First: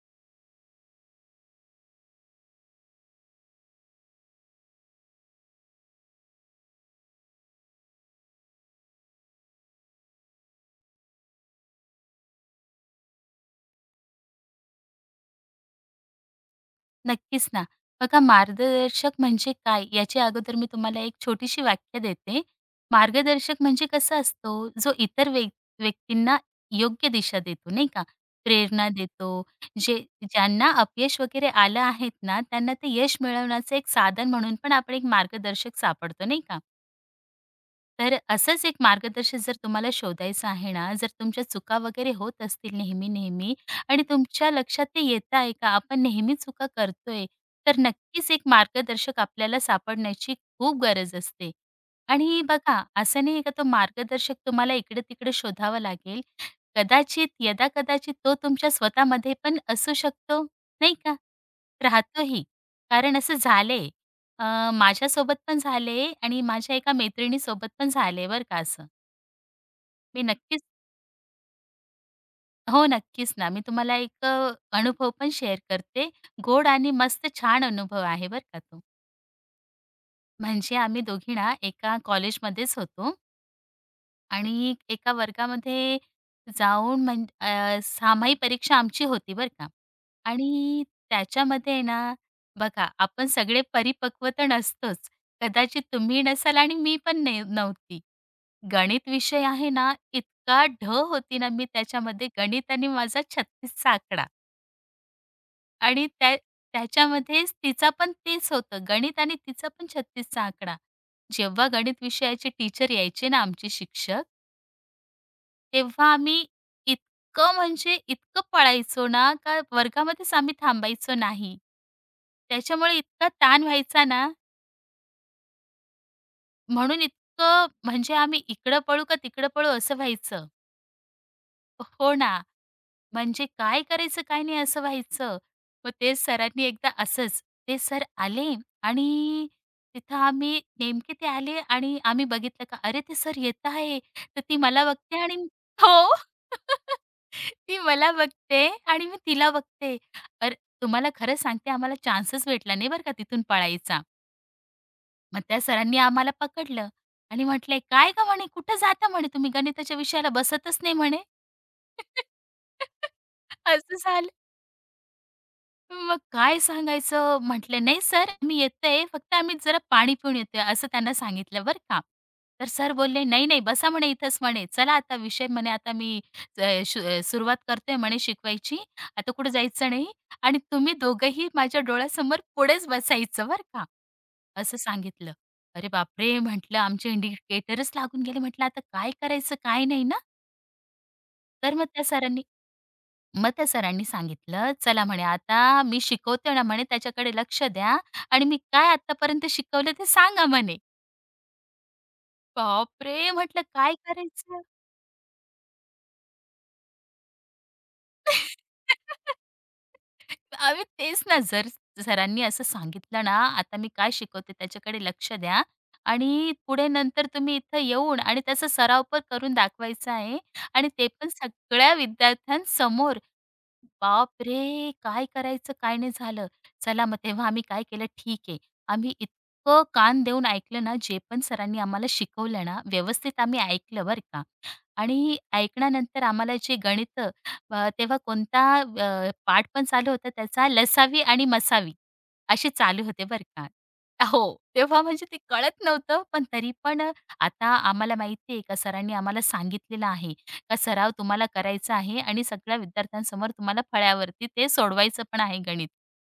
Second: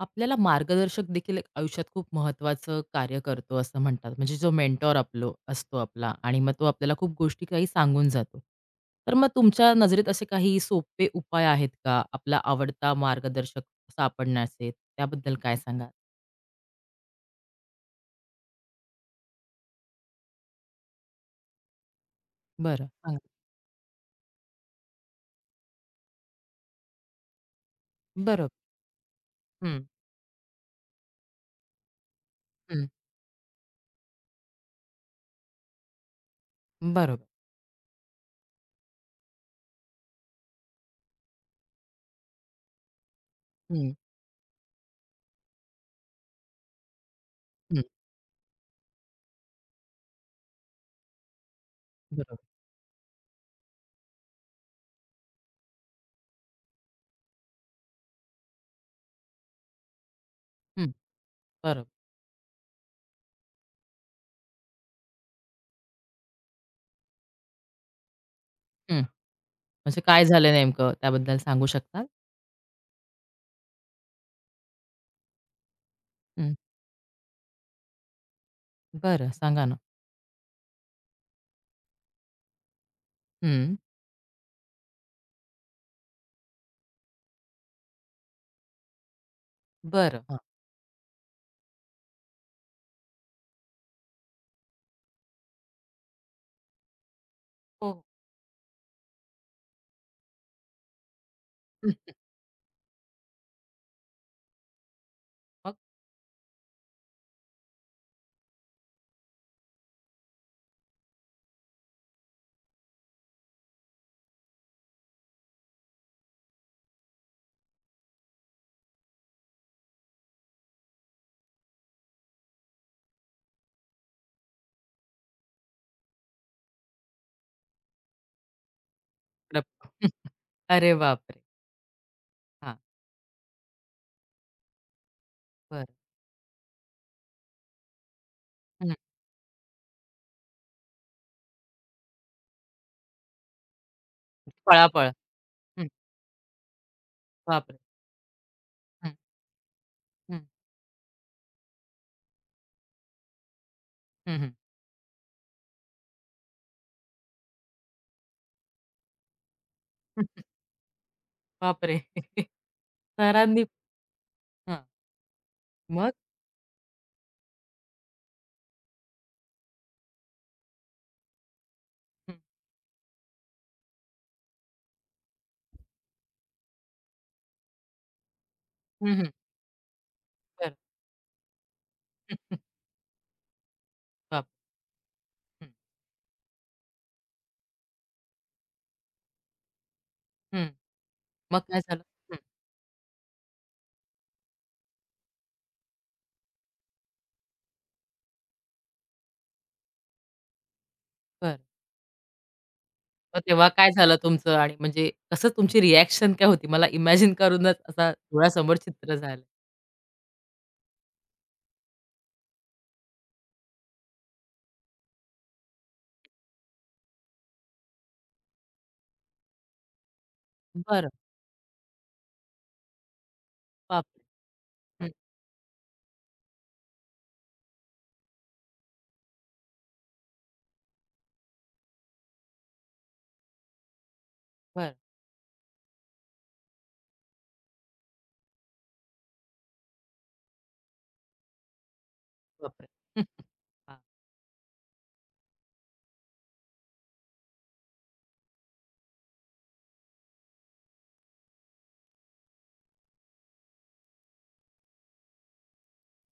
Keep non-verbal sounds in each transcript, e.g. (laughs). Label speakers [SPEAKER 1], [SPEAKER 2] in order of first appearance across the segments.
[SPEAKER 1] आपल्याला मार्गदर्शक देखील एक आयुष्यात खूप महत्त्वाचं कार्य करतो असं म्हणतात. म्हणजे जो मेंटॉर आपलो असतो आपला आणि मग तो आपल्याला खूप गोष्टी काही सांगून जातो. तर मग तुमच्या नजरेत असे काही सोपे उपाय आहेत का आपला आवडता मार्गदर्शक सापडण्याचे? त्याबद्दल काय सांगाल?
[SPEAKER 2] नक्कीच ना. बघा मार्गदर्शक म्हणजे काय याची अगोदर मी तुम्हाला एक छोटीशी व्याख्या देते.
[SPEAKER 1] बरं, सांगा.
[SPEAKER 2] मार्गदर्शक म्हणजे कसा असतो, जो इतर व्यक्तींना योग्य दिशा देतो नाही का,
[SPEAKER 1] बरोबर.
[SPEAKER 2] प्रेरणा देतो.
[SPEAKER 1] हं,
[SPEAKER 2] जे ज्यांना अपयश वगैरे आलं आहेत ना, त्यांना
[SPEAKER 1] हं.
[SPEAKER 2] ते यश मिळवण्याचं एक साधन म्हणून पण आपण एक मार्गदर्शक सापडतो नाही का.
[SPEAKER 1] बरोबर.
[SPEAKER 2] तर असंच एक मार्गदर्शक जर तुम्हाला शोधायचं आहे ना, जर तुमच्या चुका वगैरे होत असतील नेहमी-नेहमी
[SPEAKER 1] हं,
[SPEAKER 2] आणि तुमच्या लक्षात ते येत आहे का, आपण नेहमी चुका करतोय, तर
[SPEAKER 1] हं.
[SPEAKER 2] नक्कीच एक मार्गदर्शक आपल्याला सापडण्याची खूप गरज असते. आणि
[SPEAKER 1] बरोबर.
[SPEAKER 2] बघा, असं नाही का तो मार्गदर्शक तुम्हाला इकडे-तिकडे शोधावा लागेल. कदाचित, यदाकदाचित तो तुमच्या स्वतःमध्ये पण असू शकतो,
[SPEAKER 1] हं,
[SPEAKER 2] नाही का?
[SPEAKER 1] बरोबर.
[SPEAKER 2] राहतोही. कारण असं झालंय. माझ्यासोबत पण झाले आणि माझ्या एका मैत्रिणीसोबत पण झाले बरं का असं.
[SPEAKER 1] हं. म्हणजे
[SPEAKER 2] मी
[SPEAKER 1] काय झालं
[SPEAKER 2] नक्कीच
[SPEAKER 1] नेमकं त्याबद्दल सांगू शकता?
[SPEAKER 2] हो, नक्कीच ना. मी तुम्हाला एक अनुभव पण शेअर करते. गोड आणि मस्त छान अनुभव आहे बरं का तो.
[SPEAKER 1] बरं सांगा ना.
[SPEAKER 2] म्हणजे आम्ही दोघी ना एका कॉलेजमध्येच होतो
[SPEAKER 1] हं.
[SPEAKER 2] आणि एका वर्गामध्ये सामाई परीक्षा आमची होती बरं का.
[SPEAKER 1] बरं.
[SPEAKER 2] आणि त्याच्यामध्ये ना बघा आपण सगळे परिपक्व तर नसतोच. कदाचित तुम्ही नसाल आणि मी पण
[SPEAKER 1] हो.
[SPEAKER 2] नव्हती. गणित विषय आहे ना, इतका ढ होती ना मी
[SPEAKER 1] (laughs) मग?
[SPEAKER 2] त्याच्यामध्ये. गणित आणि माझा 36 चा आकडा आणि त्याच्यामध्येच तिचा पण तेच होतं. गणित आणि तिचा पण 36 आकडा. जेव्हा गणित विषयाचे टीचर यायचे ना आमचे शिक्षक, तेव्हा आम्ही इतकं म्हणजे इतकं पळायचो ना, का वर्गामध्येच आम्ही थांबायचो नाही. त्याच्यामुळे इतका ताण व्हायचा ना, म्हणून इतकं म्हणजे आम्ही इकडं पळू का तिकडं
[SPEAKER 1] रप
[SPEAKER 2] पळू असं
[SPEAKER 1] (laughs)
[SPEAKER 2] व्हायचं.
[SPEAKER 1] अरे बापरे!
[SPEAKER 2] हो ना.
[SPEAKER 1] हां,
[SPEAKER 2] म्हणजे काय करायचं, काय नाही असं व्हायचं.
[SPEAKER 1] बरं.
[SPEAKER 2] मग ते सरांनी एकदा असंच ते सर आले
[SPEAKER 1] हं.
[SPEAKER 2] आणि तिथं आम्ही नेमके ते आले आणि आम्ही बघितलं का "अरे, ते सर येत आहे." तर ती मला
[SPEAKER 1] पळापळ.
[SPEAKER 2] बघते आणि
[SPEAKER 1] हं.
[SPEAKER 2] हो. (laughs)
[SPEAKER 1] बापरे!
[SPEAKER 2] ती मला बघते आणि
[SPEAKER 1] हं,
[SPEAKER 2] मी तिला बघते.
[SPEAKER 1] हं,
[SPEAKER 2] अरे, तुम्हाला खरं सांगते आम्हाला चान्सच भेटला नाही बरं का तिथून पळायचा.
[SPEAKER 1] हं, हं.
[SPEAKER 2] मग त्या सरांनी आम्हाला पकडलं आणि म्हटले, "काय गं?" म्हणे, "कुठं जाता?" म्हणे, "तुम्ही गणिताच्या विषयाला
[SPEAKER 1] (laughs)
[SPEAKER 2] बसतच नाही." म्हणे.
[SPEAKER 1] बापरे! (laughs)
[SPEAKER 2] (laughs)
[SPEAKER 1] सरांनी
[SPEAKER 2] असं झालं.
[SPEAKER 1] हां. मग?
[SPEAKER 2] मग काय सांगायचं? म्हटले, "नाही सर, मी येतोय. फक्त आम्ही जरा पाणी पिऊन येतोय," असं त्यांना सांगितलं बरं का.
[SPEAKER 1] हं,
[SPEAKER 2] तर सर बोलले, "नाही, नाही, बसा म्हणे इथंच म्हणे. चला आता विषय म्हणे आता मी सुरुवात करतोय म्हणे शिकवायची.
[SPEAKER 1] हं, हं.
[SPEAKER 2] आता कुठे जायचं नाही आणि
[SPEAKER 1] बरं.
[SPEAKER 2] तुम्ही दोघंही माझ्या डोळ्यासमोर पुढेच बसायचं बरं का,"
[SPEAKER 1] बापरे!
[SPEAKER 2] असं सांगितलं.
[SPEAKER 1] हं,
[SPEAKER 2] अरे बापरे! म्हटलं आमचे इंडिकेटरच लागून गेले. म्हटलं आता काय करायचं, काय नाही ना.
[SPEAKER 1] हं. (laughs) मग
[SPEAKER 2] तर
[SPEAKER 1] काय
[SPEAKER 2] मग
[SPEAKER 1] झालं?
[SPEAKER 2] त्या
[SPEAKER 1] हं,
[SPEAKER 2] सरांनी मग त्या सरांनी सांगितलं, "चला" म्हणे, "आता मी शिकवते ना" म्हणे, "त्याच्याकडे लक्ष द्या आणि मी काय आत्तापर्यंत शिकवलं ते सांगा" म्हणे.
[SPEAKER 1] बरं.
[SPEAKER 2] बापरे!
[SPEAKER 1] मग
[SPEAKER 2] म्हटलं
[SPEAKER 1] तेव्हा काय
[SPEAKER 2] काय
[SPEAKER 1] झालं तुमचं
[SPEAKER 2] करायचं?
[SPEAKER 1] आणि म्हणजे कसं तुमची रिएक्शन काय होती? मला इमॅजिन करूनच असा डोळ्यासमोर चित्र झालं.
[SPEAKER 2] (laughs) आम्ही तेच ना, जर सरांनी असं सांगितलं ना, "आता मी काय शिकवते त्याच्याकडे लक्ष द्या आणि पुढे नंतर तुम्ही इथं येऊन आणि त्याचा सराव पण करून दाखवायचा आहे आणि ते
[SPEAKER 1] बरं.
[SPEAKER 2] पण सगळ्या विद्यार्थ्यांसमोर."
[SPEAKER 1] बापरे!
[SPEAKER 2] बापरे!
[SPEAKER 1] हं,
[SPEAKER 2] काय करायचं, काय नाही झालं. चला मग तेव्हा आम्ही काय केलं, ठीक आहे. आम्ही इतकं कान देऊन ऐकलं ना, जे पण सरांनी आम्हाला शिकवलं ना, व्यवस्थित आम्ही ऐकलं बरं का.
[SPEAKER 1] बरं.
[SPEAKER 2] आणि ऐकण्यानंतर आम्हाला जे गणितं तेव्हा कोणता पाठ पण चालू होता त्याचा लसावी आणि मसावी असे
[SPEAKER 1] बापरे!
[SPEAKER 2] चालू होते
[SPEAKER 1] (laughs)
[SPEAKER 2] बरं का.
[SPEAKER 1] हां,
[SPEAKER 2] हो, तेव्हा म्हणजे ते कळत नव्हतं पण तरी पण आता आम्हाला माहिती आहे का सरांनी आम्हाला सांगितलेलं आहे का सराव तुम्हाला करायचा आहे आणि सगळ्या विद्यार्थ्यांसमोर तुम्हाला फळ्यावरती ते सोडवायचं पण आहे गणित.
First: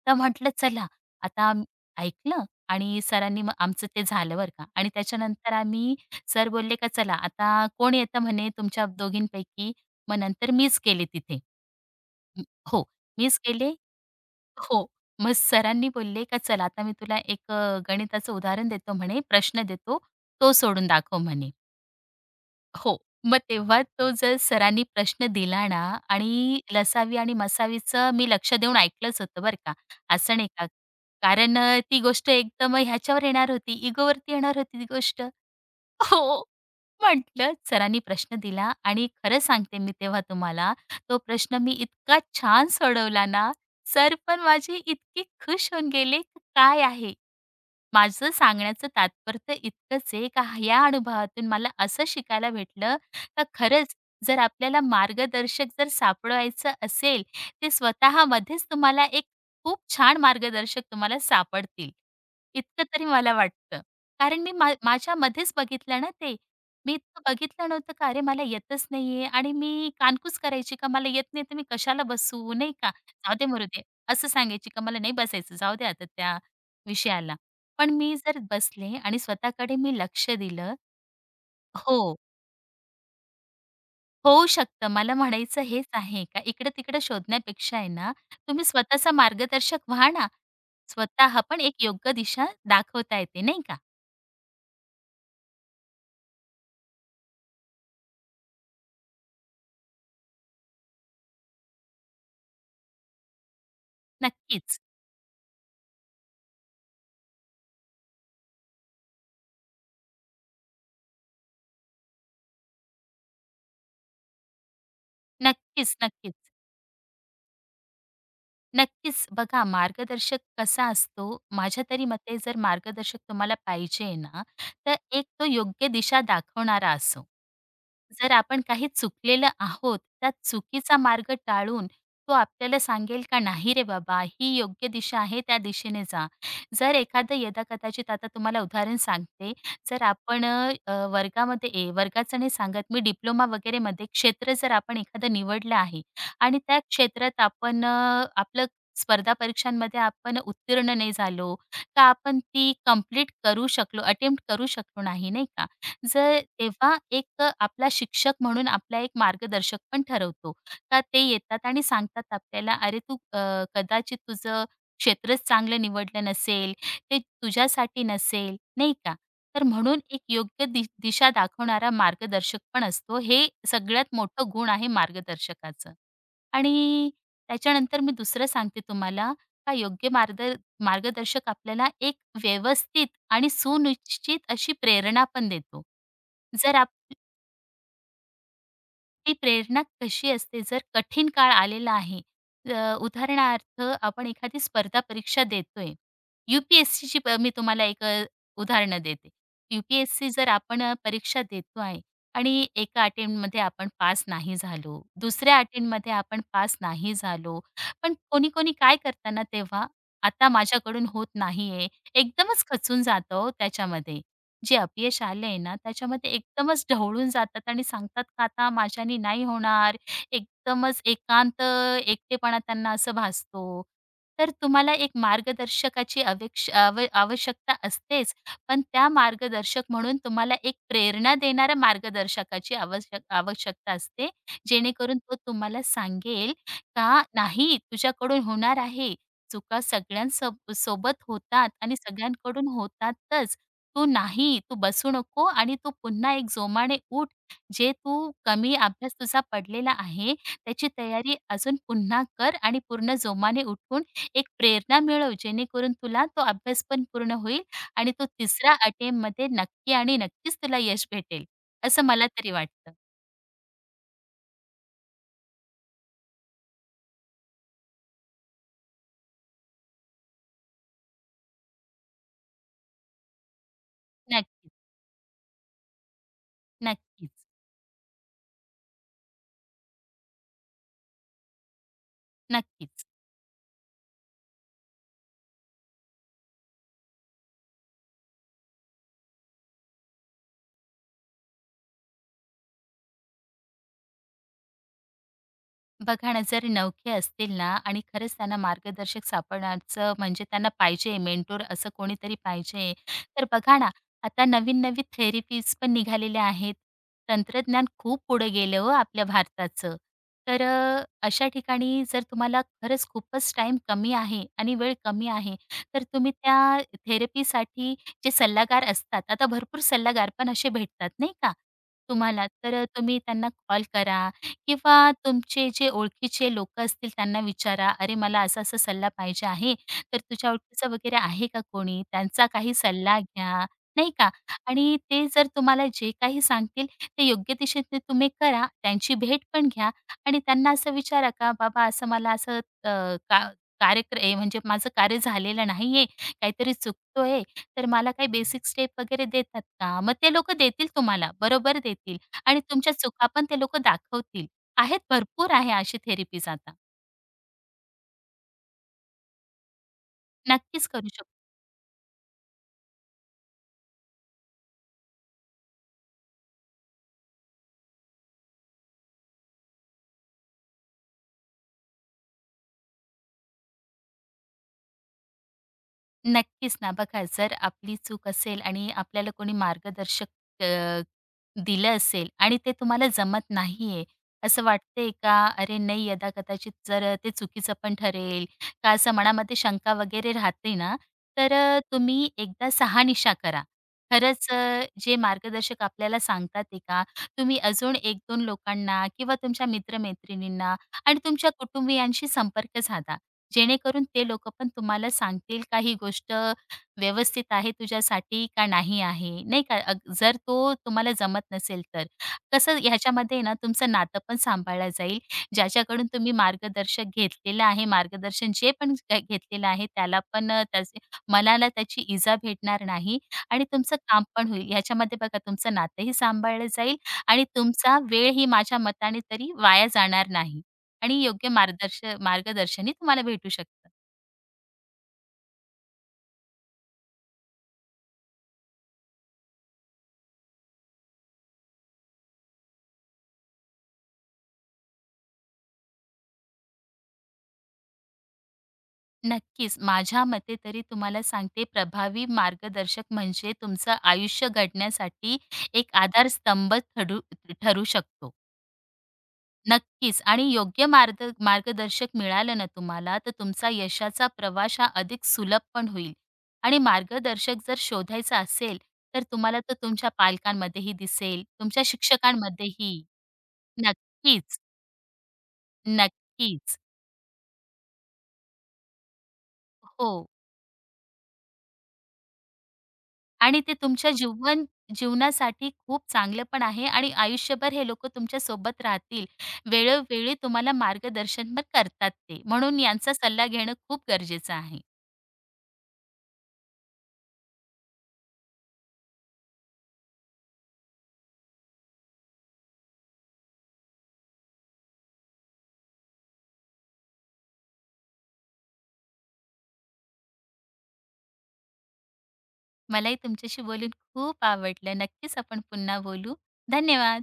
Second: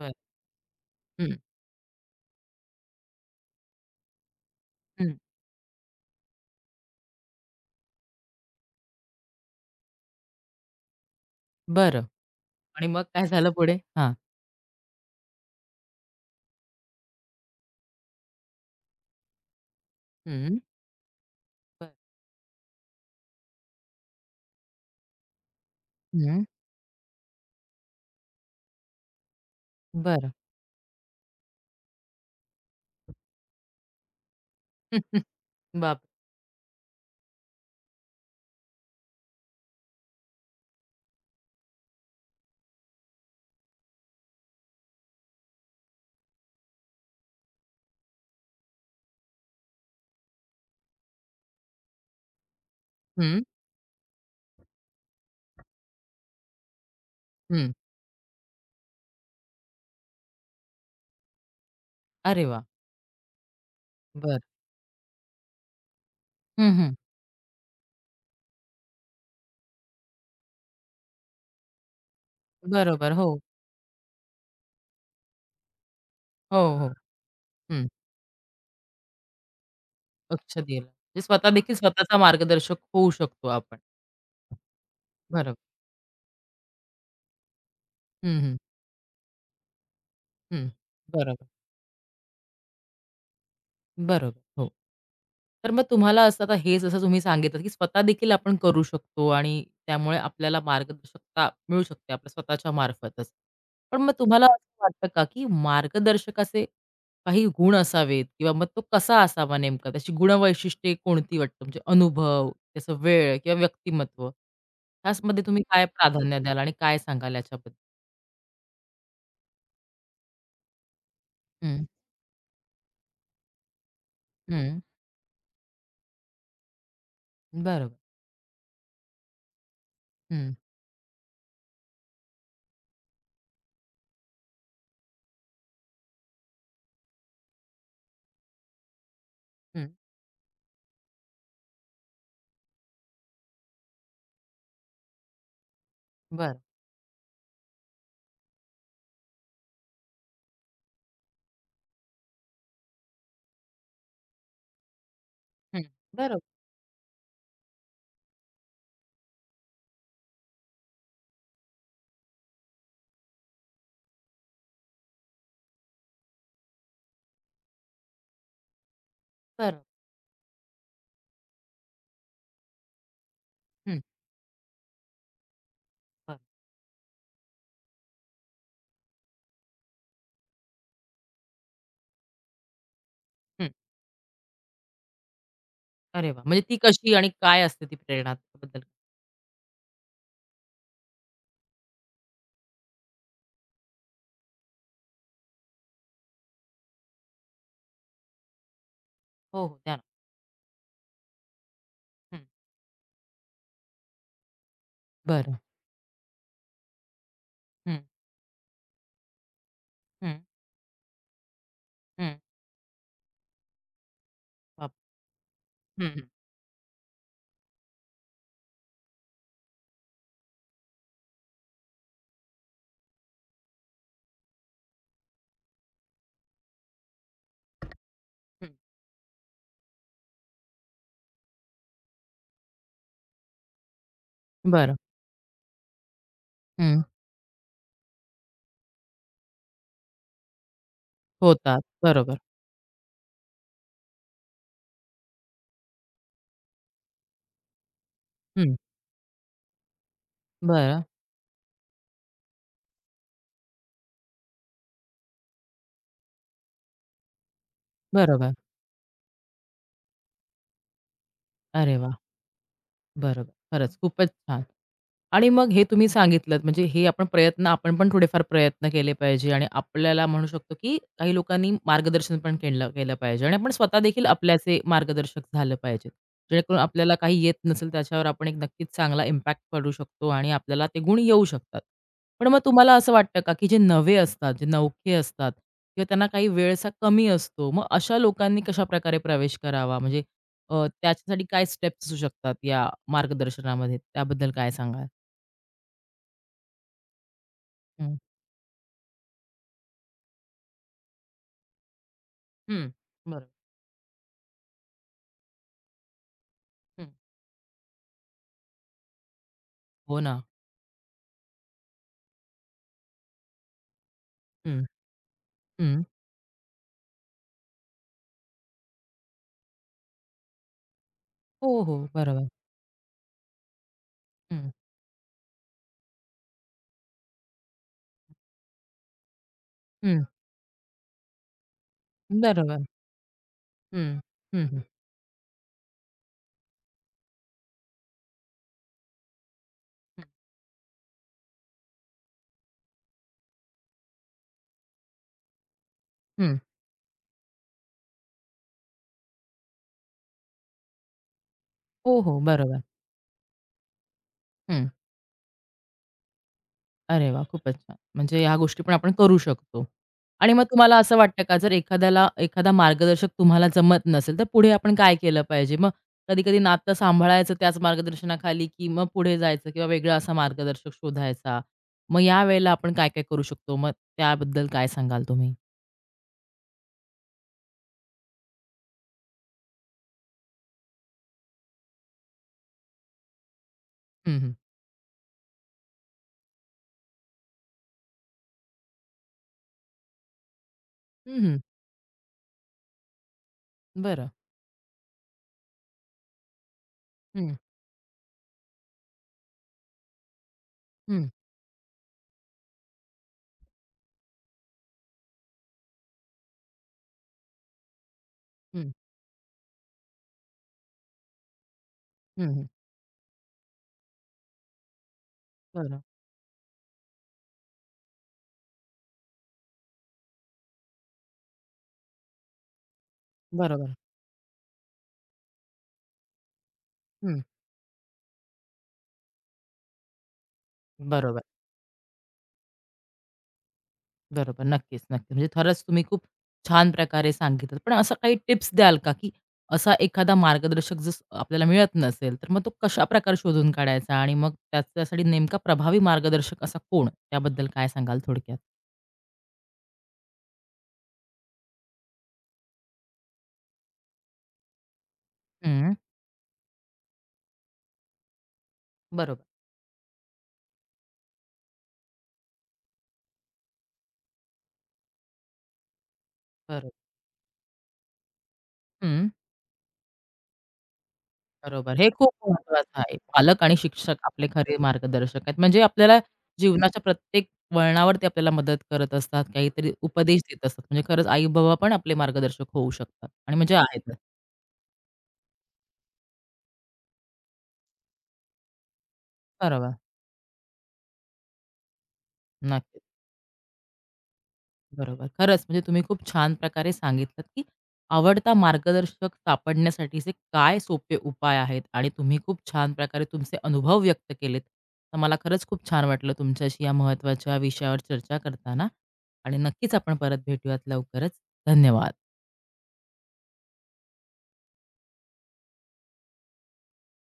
[SPEAKER 1] बरं.
[SPEAKER 2] तर म्हटलं चला
[SPEAKER 1] हं,
[SPEAKER 2] आता ऐकलं आणि सरांनी मग आमचं ते झालं बरं का आणि
[SPEAKER 1] हं.
[SPEAKER 2] त्याच्यानंतर आम्ही सर बोलले का "चला आता कोण येतं?" म्हणे "तुमच्या दोघींपैकी." मग नंतर मीच गेले तिथे.
[SPEAKER 1] बरं
[SPEAKER 2] हं, हो,
[SPEAKER 1] आणि मग काय
[SPEAKER 2] मीच
[SPEAKER 1] झालं
[SPEAKER 2] गेले
[SPEAKER 1] पुढे? हां.
[SPEAKER 2] हो. मग सरांनी बोलले का "चल आता मी तुला एक गणिताचं उदाहरण देतो" म्हणे, "प्रश्न देतो, तो
[SPEAKER 1] हं,
[SPEAKER 2] सोडून दाखव" म्हणे.
[SPEAKER 1] बरं.
[SPEAKER 2] हो. मग तेव्हा तो जर सरांनी प्रश्न दिला ना आणि लसावी आणि मसावीचं मी लक्ष देऊन ऐकलंच होतं बरं का.
[SPEAKER 1] बरं.
[SPEAKER 2] असं नाही का कारण ती गोष्ट एकदम ह्याच्यावर येणार होती, इगोवरती येणार होती ती गोष्ट.
[SPEAKER 1] (laughs) बाप
[SPEAKER 2] हो. म्हटलं सरांनी प्रश्न दिला आणि खरं सांगते मी तेव्हा तुम्हाला, तो प्रश्न मी इतका छान सोडवला ना, सर पण माझे इतके खुश होऊन गेले, काय आहे माझं सांगण्याचं तात्पर्य इतकंच आहे का या अनुभवातून मला असं शिकायला भेटलं
[SPEAKER 1] हं,
[SPEAKER 2] का खरंच जर आपल्याला मार्गदर्शक जर सापडवायचं असेल, ते
[SPEAKER 1] हं.
[SPEAKER 2] स्वतःमध्येच तुम्हाला एक खूप छान मार्गदर्शक तुम्हाला सापडतील.
[SPEAKER 1] अरे वाह!
[SPEAKER 2] इतकं तरी मला वाटतं.
[SPEAKER 1] बरं.
[SPEAKER 2] कारण मी माझ्यामध्येच बघितलं ना ते.
[SPEAKER 1] हं,
[SPEAKER 2] मी
[SPEAKER 1] हं.
[SPEAKER 2] इतकं बघितलं नव्हतं का अरे मला येतच नाहीये आणि मी कानकूस करायची का मला येत नाही तर मी कशाला बसू नाही का?
[SPEAKER 1] बरोबर.
[SPEAKER 2] जाऊ
[SPEAKER 1] हो.
[SPEAKER 2] दे मरू दे. असं सांगायची का मला नाही बसायचं जाऊ दे आता त्या
[SPEAKER 1] हो, हो.
[SPEAKER 2] विषयाला.
[SPEAKER 1] हं.
[SPEAKER 2] पण मी जर बसले आणि स्वतःकडे मी लक्ष
[SPEAKER 1] लक्ष
[SPEAKER 2] दिलं
[SPEAKER 1] दिलं. म्हणजे स्वतःदेखील स्वतःचा
[SPEAKER 2] हो,
[SPEAKER 1] मार्गदर्शक होऊ शकतो आपण.
[SPEAKER 2] होऊ शकतं. मला
[SPEAKER 1] बरोबर.
[SPEAKER 2] म्हणायचं हेच आहे का इकडं-तिकडं शोधण्यापेक्षा आहे ना,
[SPEAKER 1] हं, हं.
[SPEAKER 2] तुम्ही स्वतःचा मार्गदर्शक व्हा ना.
[SPEAKER 1] हं.
[SPEAKER 2] स्वतः
[SPEAKER 1] बरोबर.
[SPEAKER 2] पण एक योग्य दिशा दाखवता येते नाही का?
[SPEAKER 1] बरोबर, हो. तर मग तुम्हाला असं आता हे जसं तुम्ही सांगितलं, की स्वतः देखील आपण करू शकतो आणि त्यामुळे आपल्याला मार्गदर्शकता मिळू शकते आपल्या स्वतःच्या मार्फतच. पण मग तुम्हाला
[SPEAKER 2] नक्कीच,
[SPEAKER 1] असं वाटतं का, की मार्गदर्शकाचे काही गुण असावेत किंवा मग तो कसा असावा नेमका? त्याची गुणवैशिष्ट्ये कोणती वाटतात? म्हणजे अनुभव, त्याचा वेळ किंवा व्यक्तिमत्व ह्याचमध्ये तुम्ही काय
[SPEAKER 2] नक्कीच, नक्कीच.
[SPEAKER 1] प्राधान्य द्याल आणि काय सांगाल याच्याबद्दल?
[SPEAKER 2] नक्कीच. बघा मार्गदर्शक कसा असतो,
[SPEAKER 1] हं,
[SPEAKER 2] माझ्या तरी मते जर मार्गदर्शक तुम्हाला पाहिजे ना,
[SPEAKER 1] हं.
[SPEAKER 2] तर एक तो योग्य दिशा दाखवणारा असो.
[SPEAKER 1] बरोबर.
[SPEAKER 2] जर आपण काही चुकलेलं आहोत, त्या
[SPEAKER 1] हं,
[SPEAKER 2] चुकीचा मार्ग टाळून तो आपल्याला सांगेल का, "नाही रे बाबा, ही योग्य दिशा आहे, त्या दिशेने जा." जर एखादं यदाकदाचित आता तुम्हाला उदाहरण सांगते,
[SPEAKER 1] हं.
[SPEAKER 2] जर आपण वर्गामध्ये ए वर्गाचं नाही सांगत मी, डिप्लोमा वगैरेमध्ये क्षेत्र जर आपण एखादं निवडलं आहे
[SPEAKER 1] बरं.
[SPEAKER 2] आणि त्या क्षेत्रात आपण आपलं स्पर्धा परीक्षांमध्ये आपण उत्तीर्ण नाही झालो, का आपण ती कंप्लीट करू शकलो, अटेम्प्ट करू शकलो नाही, नाही का?
[SPEAKER 1] हं.
[SPEAKER 2] जर
[SPEAKER 1] बरोबर,
[SPEAKER 2] तेव्हा एक आपला शिक्षक म्हणून आपला एक मार्गदर्शक पण ठरवतो. का ते येतात आणि सांगतात आपल्याला, "अरे, तू कदाचित तुझं क्षेत्रच चांगलं निवडलं नसेल, ते तुझ्यासाठी नसेल." नाही का? तर
[SPEAKER 1] बरोबर.
[SPEAKER 2] म्हणून एक योग्य दिशा दाखवणारा मार्गदर्शक पण असतो. हे
[SPEAKER 1] हं,
[SPEAKER 2] सगळ्यात मोठं गुण आहे मार्गदर्शकाचं.
[SPEAKER 1] बरं.
[SPEAKER 2] आणि त्याच्यानंतर मी दुसरं सांगते तुम्हाला का योग्य मार्गदर्शक आपल्याला एक व्यवस्थित आणि सुनिश्चित अशी प्रेरणा पण देतो.
[SPEAKER 1] अरे वाह! म्हणजे ती
[SPEAKER 2] जर आप
[SPEAKER 1] कशी आणि काय असते ती प्रेरणा त्याबद्दल?
[SPEAKER 2] ती प्रेरणा कशी असते जर कठीण काळ आलेला आहे? उदाहरणार्थ आपण एखादी स्पर्धा परीक्षा देतोय. UPSCची मी तुम्हाला एक उदाहरणं देते.
[SPEAKER 1] हो, हो,
[SPEAKER 2] यू
[SPEAKER 1] द्या ना.
[SPEAKER 2] जर आपण परीक्षा देतो आहे
[SPEAKER 1] हं.
[SPEAKER 2] आणि एका अटेम्प्टमध्ये आपण पास नाही झालो,
[SPEAKER 1] बरं.
[SPEAKER 2] दुसऱ्या अटेम्प्टमध्ये आपण पास नाही झालो.
[SPEAKER 1] हं,
[SPEAKER 2] पण कोणी-कोणी काय करतात तेव्हा,
[SPEAKER 1] हं,
[SPEAKER 2] आता माझ्याकडून होत नाहीये,
[SPEAKER 1] हं.
[SPEAKER 2] एकदमच खचून जातं हो त्याच्यामध्ये. जे
[SPEAKER 1] बाप
[SPEAKER 2] अपयश आलंय ना,
[SPEAKER 1] हं, हं,
[SPEAKER 2] त्याच्यामध्ये एकदमच ढवळून जातात आणि सांगतात का आता माझ्याने नाही होणार. एकदमच एकांत एकटेपणा त्यांना असं भासतो. तर तुम्हाला एक मार्गदर्शकाची अवेक्ष आव आवश्यकता असतेच.
[SPEAKER 1] हं.
[SPEAKER 2] पण त्या मार्गदर्शक म्हणून तुम्हाला एक प्रेरणा देणाऱ्या मार्गदर्शकाची आवश्यकता असते.
[SPEAKER 1] बरं.
[SPEAKER 2] जेणेकरून तो तुम्हाला सांगेल
[SPEAKER 1] हं.
[SPEAKER 2] का नाही तुझ्याकडून होणार आहे. चुका सोबत होतात
[SPEAKER 1] होतात.
[SPEAKER 2] आणि
[SPEAKER 1] बरोबर.
[SPEAKER 2] सगळ्यांकडून होतातच. तू नाही, तू बसू नको आणि तू पुन्हा एक जोमाने उठ. जे तू
[SPEAKER 1] हं.
[SPEAKER 2] कमी अभ्यास तुझा पडलेला आहे, त्याची
[SPEAKER 1] बरं.
[SPEAKER 2] तयारी अजून पुन्हा कर आणि पूर्ण जोमाने उठून एक प्रेरणा मिळव, जेणेकरून तुला तो अभ्यास पण पूर्ण होईल आणि तो
[SPEAKER 1] बरोबर.
[SPEAKER 2] तिसरा अटेम्प्टमध्ये नक्की आणि नक्कीच तुला यश भेटेल,
[SPEAKER 1] अरे
[SPEAKER 2] असं
[SPEAKER 1] वाह!
[SPEAKER 2] मला तरी वाटतं.
[SPEAKER 1] बरोबर. खरंच खूपच छान. आणि मग हे तुम्ही सांगितलंत म्हणजे हे आपण प्रयत्न आपण पण थोडेफार प्रयत्न केले पाहिजे आणि आपल्याला म्हणू शकतो, की काही लोकांनी मार्गदर्शन पण केलं केलं पाहिजे आणि आपण स्वतः देखील
[SPEAKER 2] नक्कीच,
[SPEAKER 1] आपल्याचे मार्गदर्शक झालं पाहिजे. जेणेकरून आपल्याला काही
[SPEAKER 2] नक्कीच,
[SPEAKER 1] येत नसेल त्याच्यावर आपण एक नक्कीच चांगला इम्पॅक्ट पडू शकतो आणि आपल्याला ते गुण येऊ शकतात. पण मग तुम्हाला
[SPEAKER 2] नक्कीच.
[SPEAKER 1] असं वाटतं का, की जे नवे असतात, जे नवखे असतात किंवा त्यांना काही वेळ कमी असतो, मग अशा लोकांनी कशाप्रकारे प्रवेश करावा? म्हणजे त्याच्यासाठी काय स्टेप्स असू शकतात या मार्गदर्शनामध्ये? त्याबद्दल काय सांगाल?
[SPEAKER 2] बघा ना, जर नवखे असतील ना आणि
[SPEAKER 1] हं.
[SPEAKER 2] खरंच त्यांना मार्गदर्शक सापडण्याचं म्हणजे त्यांना पाहिजे मेंटोर असं कोणीतरी
[SPEAKER 1] हं.
[SPEAKER 2] पाहिजे. तर
[SPEAKER 1] बरोबर.
[SPEAKER 2] बघा ना, आता नवीन-नवीन थेरपीज पण निघालेल्या आहेत.
[SPEAKER 1] हं.
[SPEAKER 2] तंत्रज्ञान खूप पुढे गेलं हो आपल्या भारताचं.
[SPEAKER 1] हो ना.
[SPEAKER 2] तर अशा ठिकाणी जर तुम्हाला खरंच खूपच टाईम कमी आहे आणि
[SPEAKER 1] हं,
[SPEAKER 2] वेळ कमी आहे,
[SPEAKER 1] हं.
[SPEAKER 2] तर तुम्ही त्या थेरपीसाठी जे सल्लागार असतात, आता भरपूर सल्लागार पण असे भेटतात नाही का
[SPEAKER 1] हो, हो.
[SPEAKER 2] तुम्हाला,
[SPEAKER 1] बरोबर.
[SPEAKER 2] तर तुम्ही त्यांना कॉल करा
[SPEAKER 1] हं,
[SPEAKER 2] किंवा तुमचे जे ओळखीचे लोकं असतील त्यांना विचारा, "अरे, मला असा-असा सल्ला पाहिजे आहे, तर
[SPEAKER 1] हं.
[SPEAKER 2] तुझ्या ओळखीचा वगैरे आहे का कोणी?" त्यांचा काही
[SPEAKER 1] बरोबर.
[SPEAKER 2] सल्ला घ्या, नाही
[SPEAKER 1] हं,
[SPEAKER 2] का?
[SPEAKER 1] हं, हं.
[SPEAKER 2] आणि ते जर तुम्हाला जे काही सांगतील ते योग्य दिशेने तुम्ही करा. त्यांची भेट पण घ्या
[SPEAKER 1] हं.
[SPEAKER 2] आणि त्यांना असं विचारा का, "बाबा, असं मला असं अ, का कार्यक्र म्हणजे माझं कार्य झालेलं नाहीये, काहीतरी चुकतोय, तर मला काही बेसिक स्टेप वगैरे देतात का?" मग ते लोकं देतील तुम्हाला, बरोबर देतील
[SPEAKER 1] हो, हो.
[SPEAKER 2] आणि
[SPEAKER 1] बरोबर.
[SPEAKER 2] तुमच्या चुका पण ते लोकं दाखवतील.
[SPEAKER 1] हं.
[SPEAKER 2] आहेत, भरपूर आहे अशी थेरपीज आता.
[SPEAKER 1] अरे वाह! खूपच छान. म्हणजे ह्या गोष्टी पण आपण करू शकतो. आणि मग
[SPEAKER 2] नक्कीच
[SPEAKER 1] तुम्हाला
[SPEAKER 2] करू
[SPEAKER 1] असं वाटतं का जर एखाद्याला एखादा मार्गदर्शक तुम्हाला जमत नसेल, तर पुढे आपण काय केलं पाहिजे? मग कधी-कधी नातं सांभाळायचं त्याच मार्गदर्शनाखाली, की मग पुढे जायचं किंवा वेगळा असा मार्गदर्शक शोधायचा. मग यावेळेला आपण काय-काय करू शकतो? मग त्याबद्दल काय सांगाल तुम्ही?
[SPEAKER 2] नक्कीच ना. बघा जर आपली चूक असेल आणि आपल्याला कोणी मार्गदर्शक अ, दिलं असेल आणि ते तुम्हाला जमत नाहीये,
[SPEAKER 1] हं, हं.
[SPEAKER 2] असं वाटतंय का? अरे नाही यदा कदाचित जर ते चुकीचं पण ठरेल का असं मनामध्ये शंका वगैरे राहते ना,
[SPEAKER 1] हं,
[SPEAKER 2] तर
[SPEAKER 1] हं.
[SPEAKER 2] तुम्ही एकदा शहानिशा करा.
[SPEAKER 1] बरं.
[SPEAKER 2] खरंच जे मार्गदर्शक आपल्याला सांगतात आहे का,
[SPEAKER 1] हं,
[SPEAKER 2] तुम्ही अजून 1-2 लोकांना किंवा तुमच्या मित्र आणि
[SPEAKER 1] हं,
[SPEAKER 2] तुमच्या कुटुंबियांशी संपर्क साधा. जेणेकरून ते लोकं पण तुम्हाला सांगतील का ही गोष्ट व्यवस्थित आहे तुझ्यासाठी का
[SPEAKER 1] हं,
[SPEAKER 2] नाही आहे, नाही का? अग जर तो तुम्हाला जमत नसेल तर.
[SPEAKER 1] हं, हं.
[SPEAKER 2] कसं ह्याच्यामध्ये ना तुमचं नातं पण सांभाळलं जाईल.
[SPEAKER 1] बरं.
[SPEAKER 2] ज्याच्याकडून तुम्ही मार्गदर्शक घेतलेलं आहे, मार्गदर्शन जे पण घेतलेलं आहे त्याला पण त्याचे मनाला त्याची इजा भेटणार नाही आणि
[SPEAKER 1] बरोबर.
[SPEAKER 2] तुमचं काम पण होईल. ह्याच्यामध्ये बघा तुमचं नातंही सांभाळलं जाईल
[SPEAKER 1] हं,
[SPEAKER 2] आणि तुमचा वेळही माझ्या मताने तरी वाया जाणार नाही. आणि
[SPEAKER 1] बरोबर.
[SPEAKER 2] योग्य मार्गदर्शनही तुम्हाला भेटू शकतं.
[SPEAKER 1] बरोबर. नक्कीच, नक्कीच. म्हणजे खरंच तुम्ही खूप छान प्रकारे सांगितलं. पण असं काही टिप्स द्याल का, की असा एखादा मार्गदर्शक जर आपल्याला मिळत नसेल, तर मग तो कशाप्रकारे शोधून काढायचा आणि मग त्याच्यासाठी नेमका प्रभावी मार्गदर्शक असा कोण? त्याबद्दल काय सांगाल थोडक्यात?
[SPEAKER 2] नक्कीच, माझ्या मते तरी तुम्हाला सांगते प्रभावी मार्गदर्शक म्हणजे तुमचं आयुष्य घडण्यासाठी
[SPEAKER 1] हं.
[SPEAKER 2] एक आधारस्तंभ ठरू ठरू शकतो.
[SPEAKER 1] बरोबर,
[SPEAKER 2] नक्कीच आणि योग्य मार्गदर्शक मिळालं ना तुम्हाला, तर तुमचा यशाचा प्रवास हा अधिक सुलभ पण होईल. आणि
[SPEAKER 1] बरोबर.
[SPEAKER 2] मार्गदर्शक जर शोधायचा असेल, तर
[SPEAKER 1] हं.
[SPEAKER 2] तुम्हाला तो तुमच्या पालकांमध्येही दिसेल, तुमच्या
[SPEAKER 1] बरोबर. हे खूप महत्वाचं
[SPEAKER 2] शिक्षकांमध्येही.
[SPEAKER 1] आहे. पालक आणि शिक्षक आपले
[SPEAKER 2] नक्कीच,
[SPEAKER 1] खरे मार्गदर्शक आहेत. म्हणजे आपल्याला
[SPEAKER 2] नक्कीच.
[SPEAKER 1] जीवनाच्या प्रत्येक वळणावर ते आपल्याला मदत करत असतात, काहीतरी
[SPEAKER 2] हो.
[SPEAKER 1] उपदेश देत असतात. म्हणजे खरंच आई-बाबा पण आपले मार्गदर्शक होऊ शकतात आणि
[SPEAKER 2] आणि ते
[SPEAKER 1] म्हणजे
[SPEAKER 2] तुमच्या
[SPEAKER 1] आहेतच.
[SPEAKER 2] जीवनासाठी खूप चांगलं पण आहे आणि आयुष्यभर हे लोकं तुमच्या सोबत राहतील.
[SPEAKER 1] बरोबर.
[SPEAKER 2] वेळोवेळी तुम्हाला मार्गदर्शन पण करतात ते. म्हणून
[SPEAKER 1] नक्कीच.
[SPEAKER 2] यांचा सल्ला घेणं खूप गरजेचं आहे.
[SPEAKER 1] बरोबर. खरंच म्हणजे तुम्ही खूप छान प्रकारे सांगितलत, की आवडता मार्गदर्शक सापडण्यासाठीचे काय सोपे उपाय आहेत आणि तुम्ही खूप छान प्रकारे तुमचे अनुभव व्यक्त केलेत. तर मला खरंच खूप छान वाटलं तुमच्याशी या महत्त्वाच्या विषयावर चर्चा करताना आणि नक्कीच आपण परत भेटूयात लवकरच. धन्यवाद.
[SPEAKER 2] मलाही तुमच्याशी बोलून खूप आवडलं. नक्कीच आपण पुन्हा बोलू. धन्यवाद.